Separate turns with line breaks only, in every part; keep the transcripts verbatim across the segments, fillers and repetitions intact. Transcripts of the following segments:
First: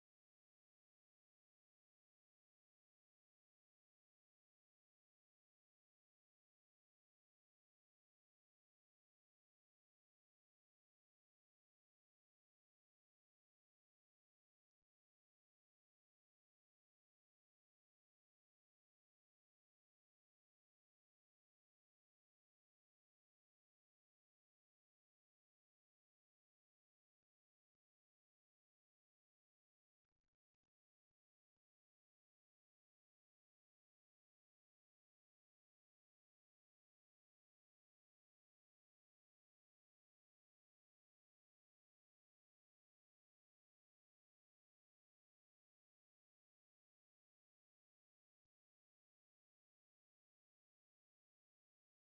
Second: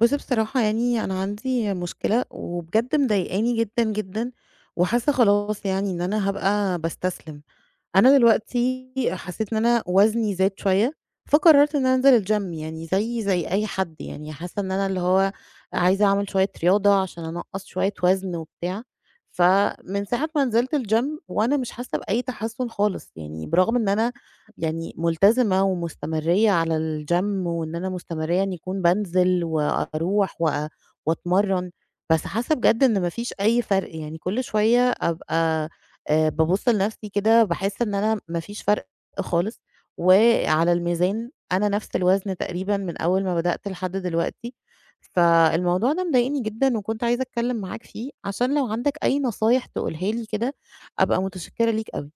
بُصّي بصراحة يعني أنا عندي مشكلة، وبجد مضايقاني جدًا، جدًا، وحاسة خلاص يعني إن أنا هابقى باستسلم. أنا دلوقتي حسيت إن أنا وزني زاد شوية، فقررت إن أنا أنزل الgym يعني زيي زي أي حد يعني، حاسة إن أنا اللي هو عايزة أعمل شوية رياضة عشان أنقّص شوية وزن وبتاع، فمن ساعة ما نزلت الgym وأنا مش حاسة بأي تحسن خالص، يعني برغم إن أنا يعني ملتزمة ومستمرية على الgym وإن أنا مستمرية إني أكون بانزل وأروح وأ وأتمرن، بس حاسة بجد إن ما فيش أي فرق، يعني كل شوية أبقى آآ بابُص لنفسي كده باحس إن أنا ما فيش فرق خالص، وعلى الميزان أنا نفس الوزن تقريبًا من أول ما بدأت لحد دلوقتي، فالموضوع ده مضايقني جدًا وكنت عايزة أتكلم معاك فيه، عشان لو عندك أي نصايح تقولها لي كده أبقى متشكرة ليك أوي.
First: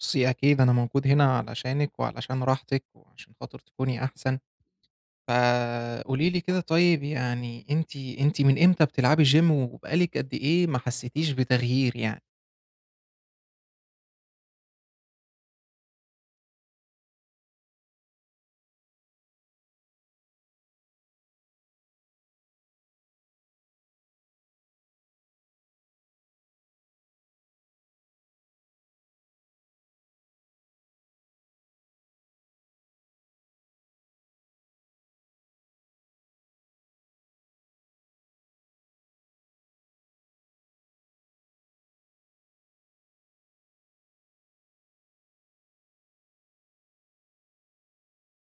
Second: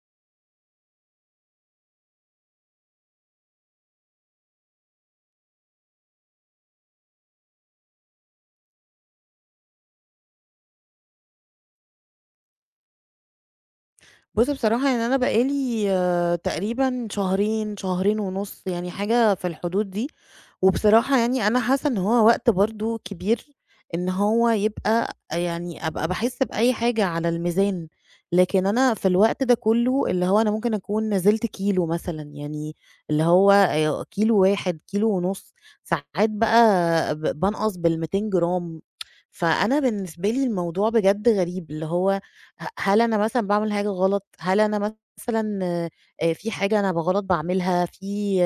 بُصّي، أكيد أنا موجود هنا علشانِك وعلشان راحتِك وعشان خاطر تكوني أحسن، فقولي لي كده. طيب يعني أنتِ أنتِ من إمتى بتلعبي gym وبقى لِك قد إيه ما حسّيتيش بتغيير يعني؟
بُص بصراحة يعني أنا بقى لي آآ تقريبًا شهرين، شهرين ونُص، يعني حاجة في الحدود دي، وبصراحة يعني أنا حاسة إن هو وقت برضه كبير إن هو يبقى يعني أبقى باحس بأي حاجة على الميزان، لكن أنا في الوقت ده كله اللي هو أنا ممكن أكون نزلت كيلو مثلًا، يعني اللي هو آآ كيلو واحد، كيلو ونُص، ساعات بقى ب بانقص بالمئتين جرام، فأنا بالنسبة لي الموضوع بجد غريب، اللي هو ه هل أنا مثلًا باعمل حاجة غلط؟ هل أنا مثلًا آآ في حاجة أنا بغلط باعملها؟ في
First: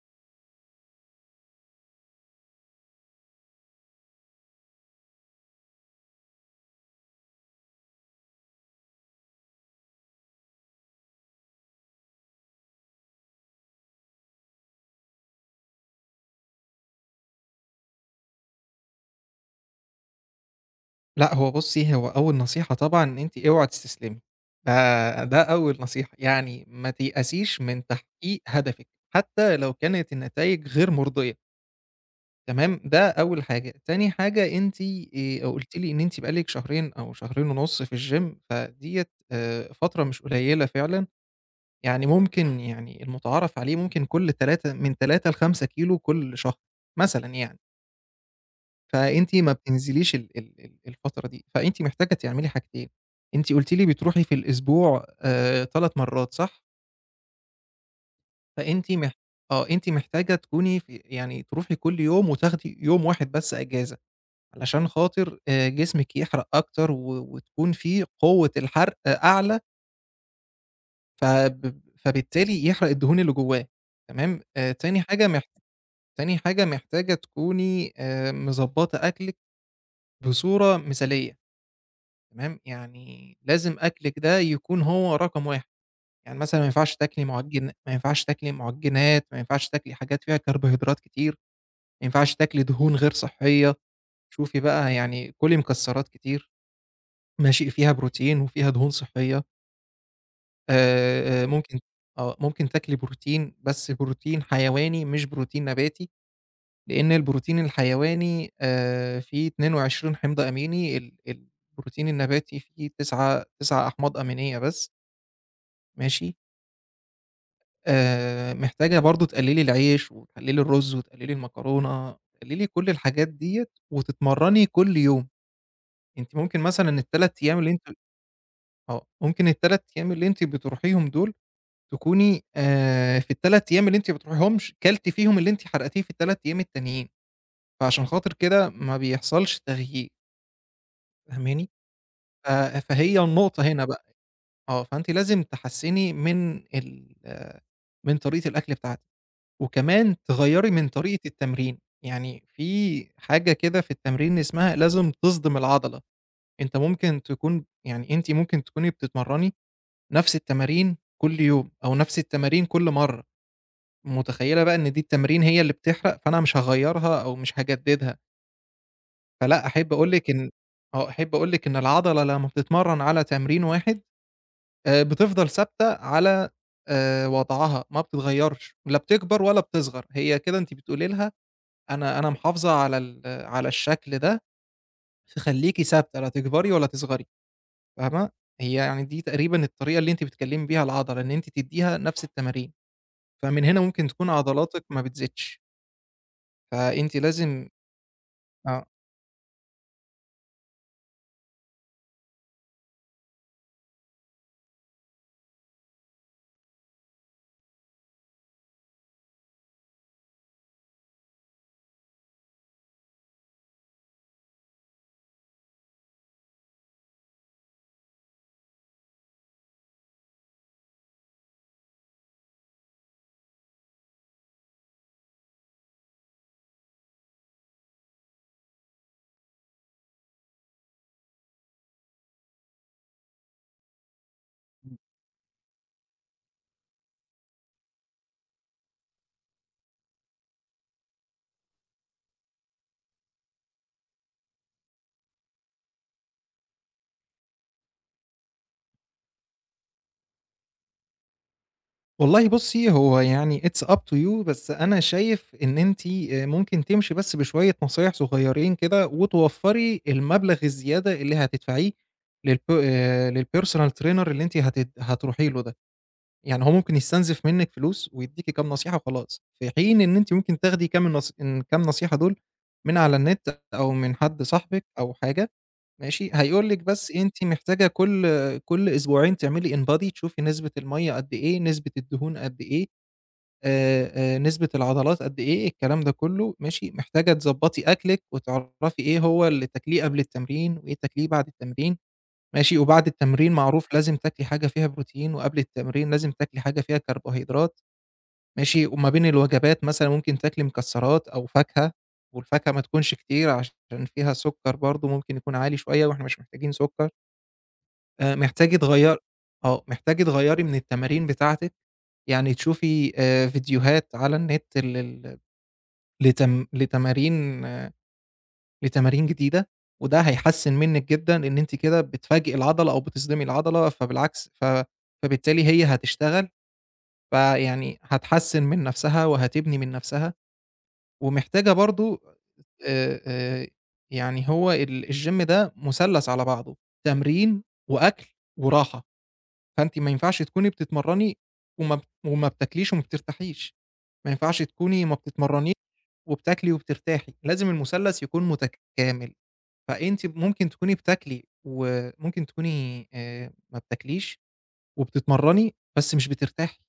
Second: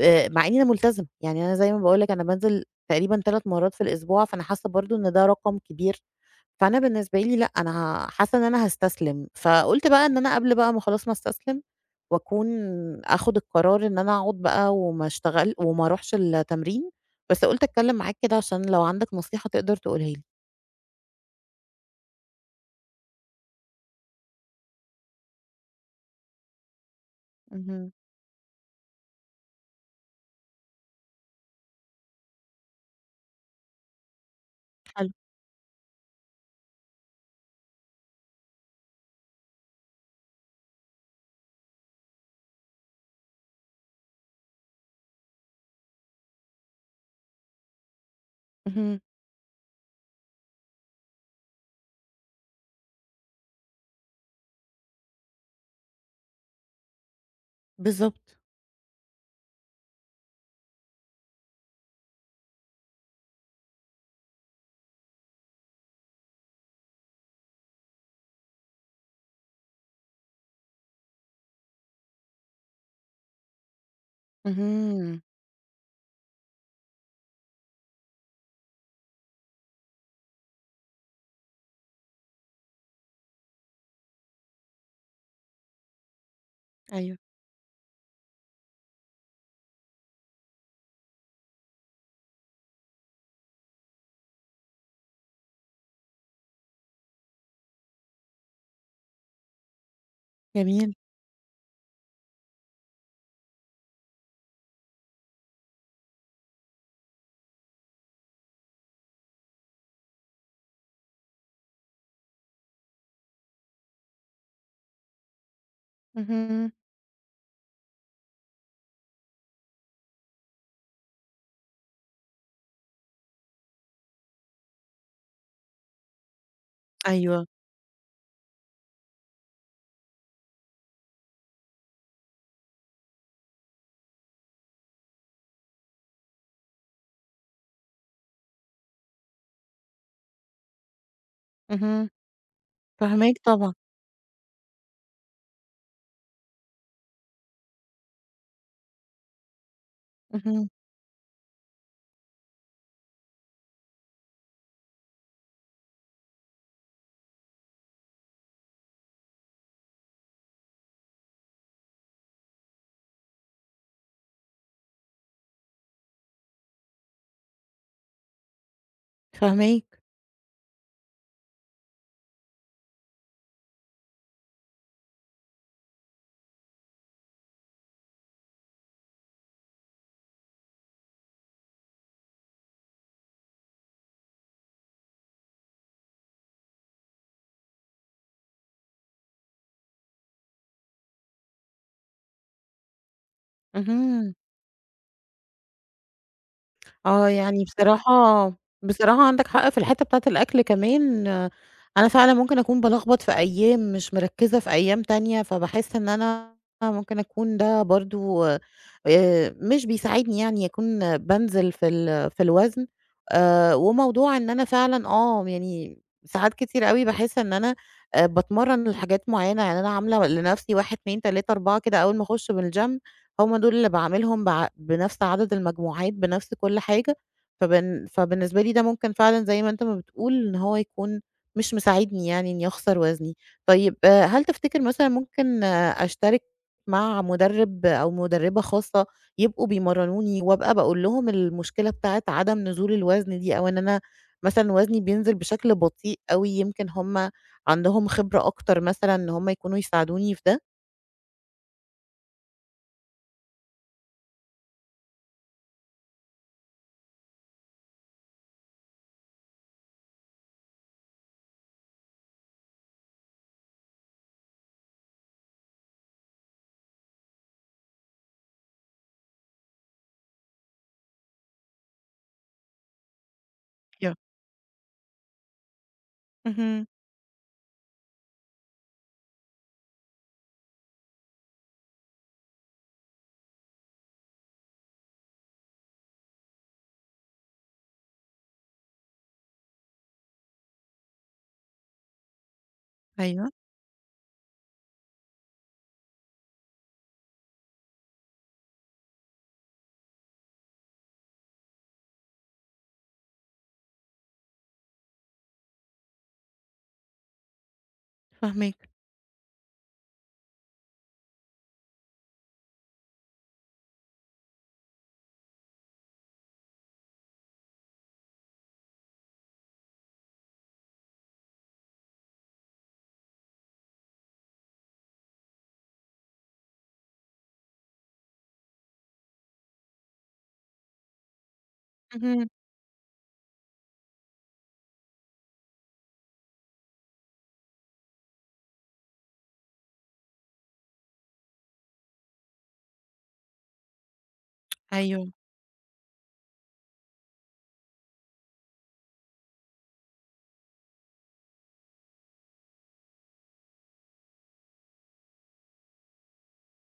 آآ مع إني أنا ملتزمة، يعني أنا زي ما باقول لك أنا بانزل تقريبًا ثلاث مرات في الأسبوع، فأنا حاسة برضه إن ده رقم كبير، فأنا بالنسبة لي لأ، أنا ه حاسة إن أنا هاستسلم، فقُلت بقى إن أنا قبل بقى ما خلاص ما أستسلم وأكون آخد القرار إن أنا أقعد بقى وما اشتغل وما أروحش التمرين، بس قُلت أتكلم معاك كده عشان لو عندك نصيحة تقدر تقولها لي.
لأ، هو بُصّي، هو أول نصيحة طبعًا إن أنتِ اوعي تستسلمي، ده ده أول نصيحة، يعني ما تيأسيش من
اهم،
تحقيق هدفِك حتى لو كانت النتايج غير مرضية. تمام، ده أول حاجة. تاني حاجة، أنتِ
حلو،
آآ قُلتِ لي إن أنتِ بقى لِك شهرين أو شهرين ونُص في الgym، فديّة آآ فترة مش قليلة فعلًا، يعني ممكن، يعني المُتعارف عليه ممكن كل تلاتة، من تلاتة ل5 كيلو كل شهر مثلًا يعني،
اهم،
فأنتِ ما بتنزليش ال ال ال الفترة دي، فأنتِ محتاجة تعملي حاجتين. أنتِ قُلتِ لي بتروحي في الأسبوع آآ تلات مرات صح؟
بالضبط.
فأنتِ مح آه، أنتِ محتاجة تكوني في، يعني تروحي كل يوم وتاخدي يوم واحد بس إجازة، علشان خاطر آآ جسمِك يحرق أكتر، و وتكون في قوة الحرق أعلى، فب فبالتالي يحرق الدهون اللي جواه، تمام؟ آآ تاني
اهم.
حاجة محت تاني حاجة، محتاجة تكوني آآ مضبّطة أكلِك بصورة مثالية، تمام؟ يعني لازم أكلِك ده يكون هو رقم واحد، يعني مثلًا ما ينفعش
أيوه.
تاكلي مُعجن ما ينفعش تاكلي مُعجنات، ما ينفعش تاكلي حاجات فيها كربوهيدرات كتير، ما ينفعش تاكلي دهون غير صحية. شوفي بقى، يعني كُلي مكسرات كتير، ماشي؟ فيها بروتين وفيها دهون صحية.
جميل.
آآ، آآ، ممكن آه، ممكن تاكلي بروتين، بس بروتين حيواني مش بروتين نباتي، لإن البروتين الحيواني آآ، فيه اتنين وعشرين حمض أميني. ال البروتين النباتي فيه 9- 9 أحماض أمينية بس، ماشي؟
اهم.
آآ، محتاجة برضه تقللي العيش وتقللي الرز وتقللي المكرونة، تقللي كل الحاجات ديّة وتتمرني كل يوم. أنتِ ممكن مثلًا ال3
أيوه.
أيام اللي أنتِ آه، ممكن ال3 أيام اللي أنتِ بتروحيهم دول، تكوني آآ في ال3 أيام اللي أنتِ ما بتروحيهمش كلتِ فيهم اللي أنتِ حرقتيه في ال3 أيام التانيين، فعشان خاطر كده ما بيحصلش تغيير، فاهماني؟
اهم.
ف فهي
فاهماك
النقطة
طبعًا.
هنا بقى. آه، فأنتِ لازم تحسّني من ال آه، من طريقة الأكل بتاعتِك، وكمان
اهم.
تغيّري من طريقة التمرين. يعني في حاجة كده في التمرين اسمها لازم تصدم العضلة. أنت ممكن تكون يعني أنتِ ممكن تكوني بتتمرّني نفس التمارين كل يوم أو نفس التمارين كل مرّة، متخيّلة بقى إن دي التمارين هي اللي بتحرق، فأنا مش هاغيّرها أو مش هاجددها. فلأ، أحب
فاهماك.
أقول لِك إن آه، أحب أقول لِك إن العضلة لمّا بتتمرّن على تمرين واحد آآ، بتفضل ثابتة على آآ، وضعها ما بتتغيّرش، لا بتكبر ولا بتصغر، هي كده أنتِ بتقولي لها أنا أنا محافظة على ال على الشكل ده، فخلّيكِ ثابتة لا تكبري ولا تصغري، فاهمة؟ هي يعني دي تقريبًا الطريقة اللي أنتِ بتكلّمي بيها العضلة، إن أنتِ تدّيها نفس التمارين، فمن هنا ممكن تكون
اهم.
عضلاتِك ما بتزيدش، فأنتِ
آه، يعني
لازم
بصراحة
آه.
بصراحة عندك حق في الحتّة بتاعة الأكل كمان، آه، أنا فعلًا ممكن أكون بالخبط في أيام، مش مركّزة في أيام تانية، فباحس إن أنا ممكن أكون ده برضه آآ، مش بيساعدني يعني أكون بانزل في ال في الوزن، آآ، وموضوع إن أنا فعلًا آه، يعني ساعات كتير أوي باحس إن أنا آآ، باتمرّن لحاجات معيّنة، يعني أنا عاملة لنفسي واحد، اتنين، تلاتة، أربعة كده أول ما أخُش من الgym هُم دول اللي باعاملهم بع بنفس عدد المجموعات، بنفس كل حاجة، فبن فبالنسبة لي ده ممكن فعلًا زي ما أنت ما بتقول إن هو يكون مش مساعدني يعني إني أخسر وزني. طيب آه، هل تفتكر مثلًا ممكن آه، أشترك مع مُدرِّب أو مُدرِّبة خاصة يبقوا بيمرّنوني وأبقى باقول لهم المشكلة بتاعة عدم نزول الوزن دي، أو إن أنا مثلًا وزني بينزل بشكل بطيء أوي، يمكن هُم عندهم خبرة أكتر مثلًا إن هُم يكونوا يساعدوني في ده؟
والله بُصّي، هو يعني it's up to you، بس أنا شايف إن أنتِ آآ ممكن تمشي بس بشوية نصايح صغيّرين كده وتوفّري المبلغ الزيادة اللي هتدفعيه للب آآ للpersonal trainer اللي أنتِ هتد هتروحي له ده. يعني هو ممكن يستنزف منِّك فلوس ويدّيكِ كام نصيحة وخلاص، في حين إن أنتِ ممكن تاخدي كام النص الكام نصيحة دول من على النت أو
أيوه.
من حد صاحبِك أو حاجة، ماشي؟ هيقول لِك
اهم،
بس أنتِ محتاجة كل كل أسبوعين تعملي InBody، تشوفي نسبة المَيّة قد إيه، نسبة الدهون قد إيه، آآ، آآ، نسبة العضلات قد إيه. الكلام ده كله ماشي. محتاجة تضبّطي أكلِك وتعرفي إيه هو اللي تاكليه قبل التمرين وإيه تاكليه بعد التمرين. ماشي؟ وبعد
أيوه،
التمرين معروف لازم تاكلي حاجة فيها بروتين، وقبل التمرين لازم تاكلي حاجة فيها كربوهيدرات، ماشي؟ وما بين الوجبات مثلًا ممكن تاكلي مكسرات أو فاكهة، والفاكهة ما تكونش كتير، عشان فيها سُكّر برضه ممكن يكون عالي شوية، وإحنا مش محتاجين سُكّر. آآ محتاجة
فاهماك.
تغيّر آه، محتاجة تغيّري من التمارين بتاعتِك، يعني تشوفي آآ فيديوهات على النت لل لتم لتمارين آه، لتمارين جديدة، وده هيحسّن منِّك جدًا، لإن أنتِ كده بتفاجئي العضلة أو بتصدمي العضلة، فبالعكس ف فبالتالي هي هتشتغل، فيعني هتحسّن من نَفْسها وهتبني من نَفْسها. ومحتاجة برضه
اهم.
آآ آآ يعني، هو ال الgym ده مثلث على بعضه: تمرين وأكل وراحة. فأنتِ ما ينفعش تكوني بتتمرّني وما بت وما بتاكليش وما بترتاحيش، ما ينفعش تكوني ما
أيوه.
بتتمرّنيش وبتاكلي وبترتاحي، لازم المثلث يكون متكامل. فأنتِ ممكن تكوني بتاكلي وممكن تكوني آآ ما بتاكليش وبتتمرّني بس مش بترتاحي،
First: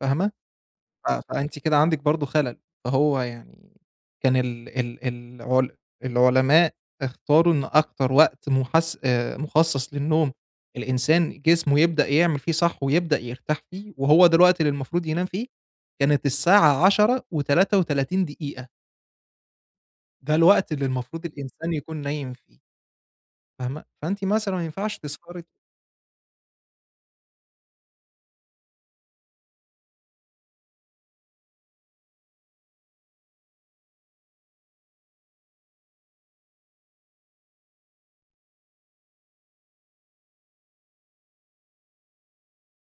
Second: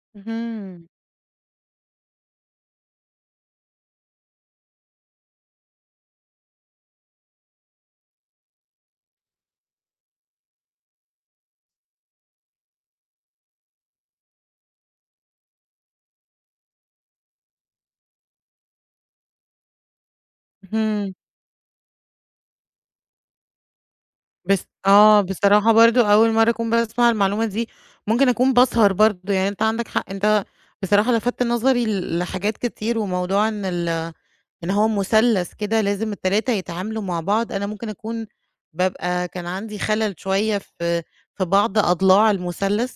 فاهمة؟
اهم.
ف فأنتِ كده عندِك برضه خَلَل. فهو يعني، كان ال ال العل العلماء اختاروا إن أكتر وقت محس آآ، مخصص للنوم، الإنسان جسمه يبدأ يعمل فيه صح ويبدأ يرتاح فيه، وهو ده الوقت اللي المفروض ينام فيه، كانت الساعة عشرة وتلاتة وتلاتين دقيقة، ده الوقت اللي
اهم.
المفروض الإنسان يكون نايم فيه، فاهمة؟ فأنتِ مثلًا ما
بس
ينفعش
آه،
تسهري.
بصراحة برضه أول مرّة أكون باسمع المعلومة دي، ممكن أكون باسهر برضه، يعني أنت عندك حق، أنت بصراحة لفتت نظري ل لحاجات كتير، وموضوع إن ال إن هو مثلث كده لازم التلاتة يتعاملوا مع بعض، أنا ممكن أكون بابقى كان عندي خلل شوية في في بعض أضلاع المثلث،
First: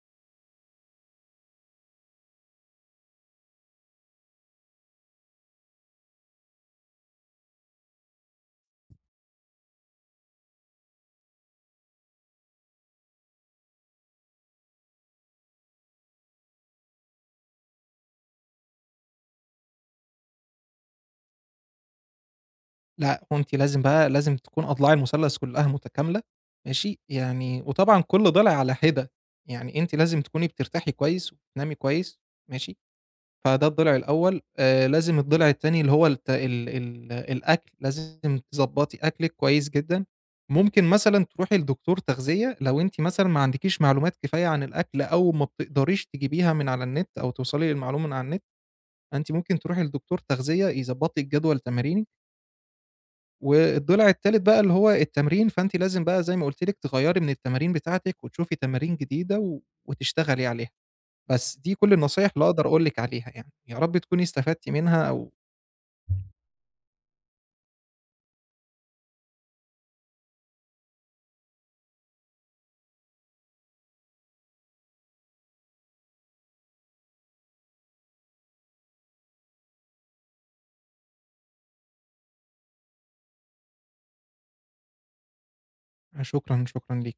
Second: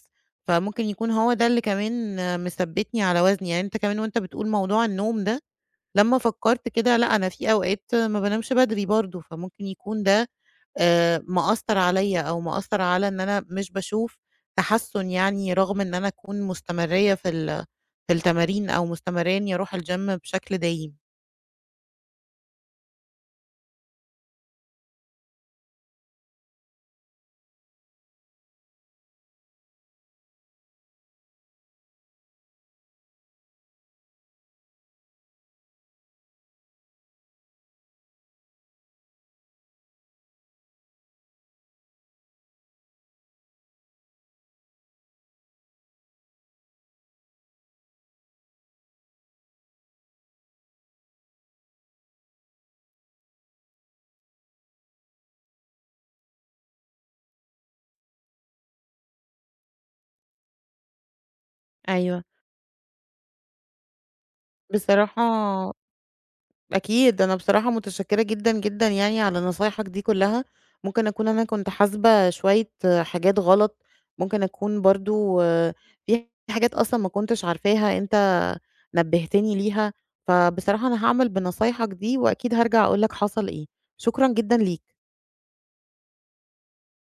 فممكن يكون هو ده اللي كمان مثبّتني على وزني، يعني أنت كمان وأنت بتقول موضوع النوم ده لمّا فكّرت كده لأ، أنا في أوقات ما بانامش بدري برضه، فممكن يكون ده آآ مأثّر عليّا أو مأثّر على إن أنا مش باشوف تحسُّن يعني رغم إن أنا أكون مستمرّية في ال في التمارين أو مستمرّية إنّي أروح الgym بشكل دايم.
لأ، وأنتِ لازم بقى لازم تكون أضلاع المثلث كلّها متكاملة، ماشي؟ يعني وطبعًا كل ضلع على حِدة، يعني أنتِ لازم تكوني بترتاحي كويس وبتنامي كويس، ماشي؟ فده الضلع الأول. آآ لازم الضلع التاني، اللي هو الت ال ال الأكل، لازم تضبّطي أكلِك كويس جدًا، ممكن مثلًا تروحي لدكتور تغذية لو أنتِ مثلًا ما عندكيش معلومات كفاية عن الأكل أو ما بتقدريش تجيبيها من على النت أو توصلي للمعلومة من على النت. فأنتِ ممكن تروحي لدكتور تغذية يضبّط لِك جدول تمارينِك. والضلع التالت بقى، اللي هو التمرين، فأنتِ لازم بقى زي ما قُلت لِك تغيّري من التمارين بتاعتِك وتشوفي تمارين جديدة و وتشتغلي عليها. بس دي كل
أيوه.
النصايح اللي أقدر أقول لِك عليها يعني، يا رب تكوني استفدتِ منها.
بصراحة
أو
أكيد، أنا بصراحة متشكرة جدًا، جدًا يعني على نصايحك دي كلّها، ممكن أكون أنا كنت حاسبة شوية آه، حاجات غلط، ممكن أكون برضه في حاجات أصلًا ما كنتش عارفاها أنت نبهتني ليها، فبصراحة أنا هاعمل بنصايحك دي وأكيد هارجع أقول لك حصل إيه، شكرًا جدًا ليك.
شكرًا، شكرًا ليكِ.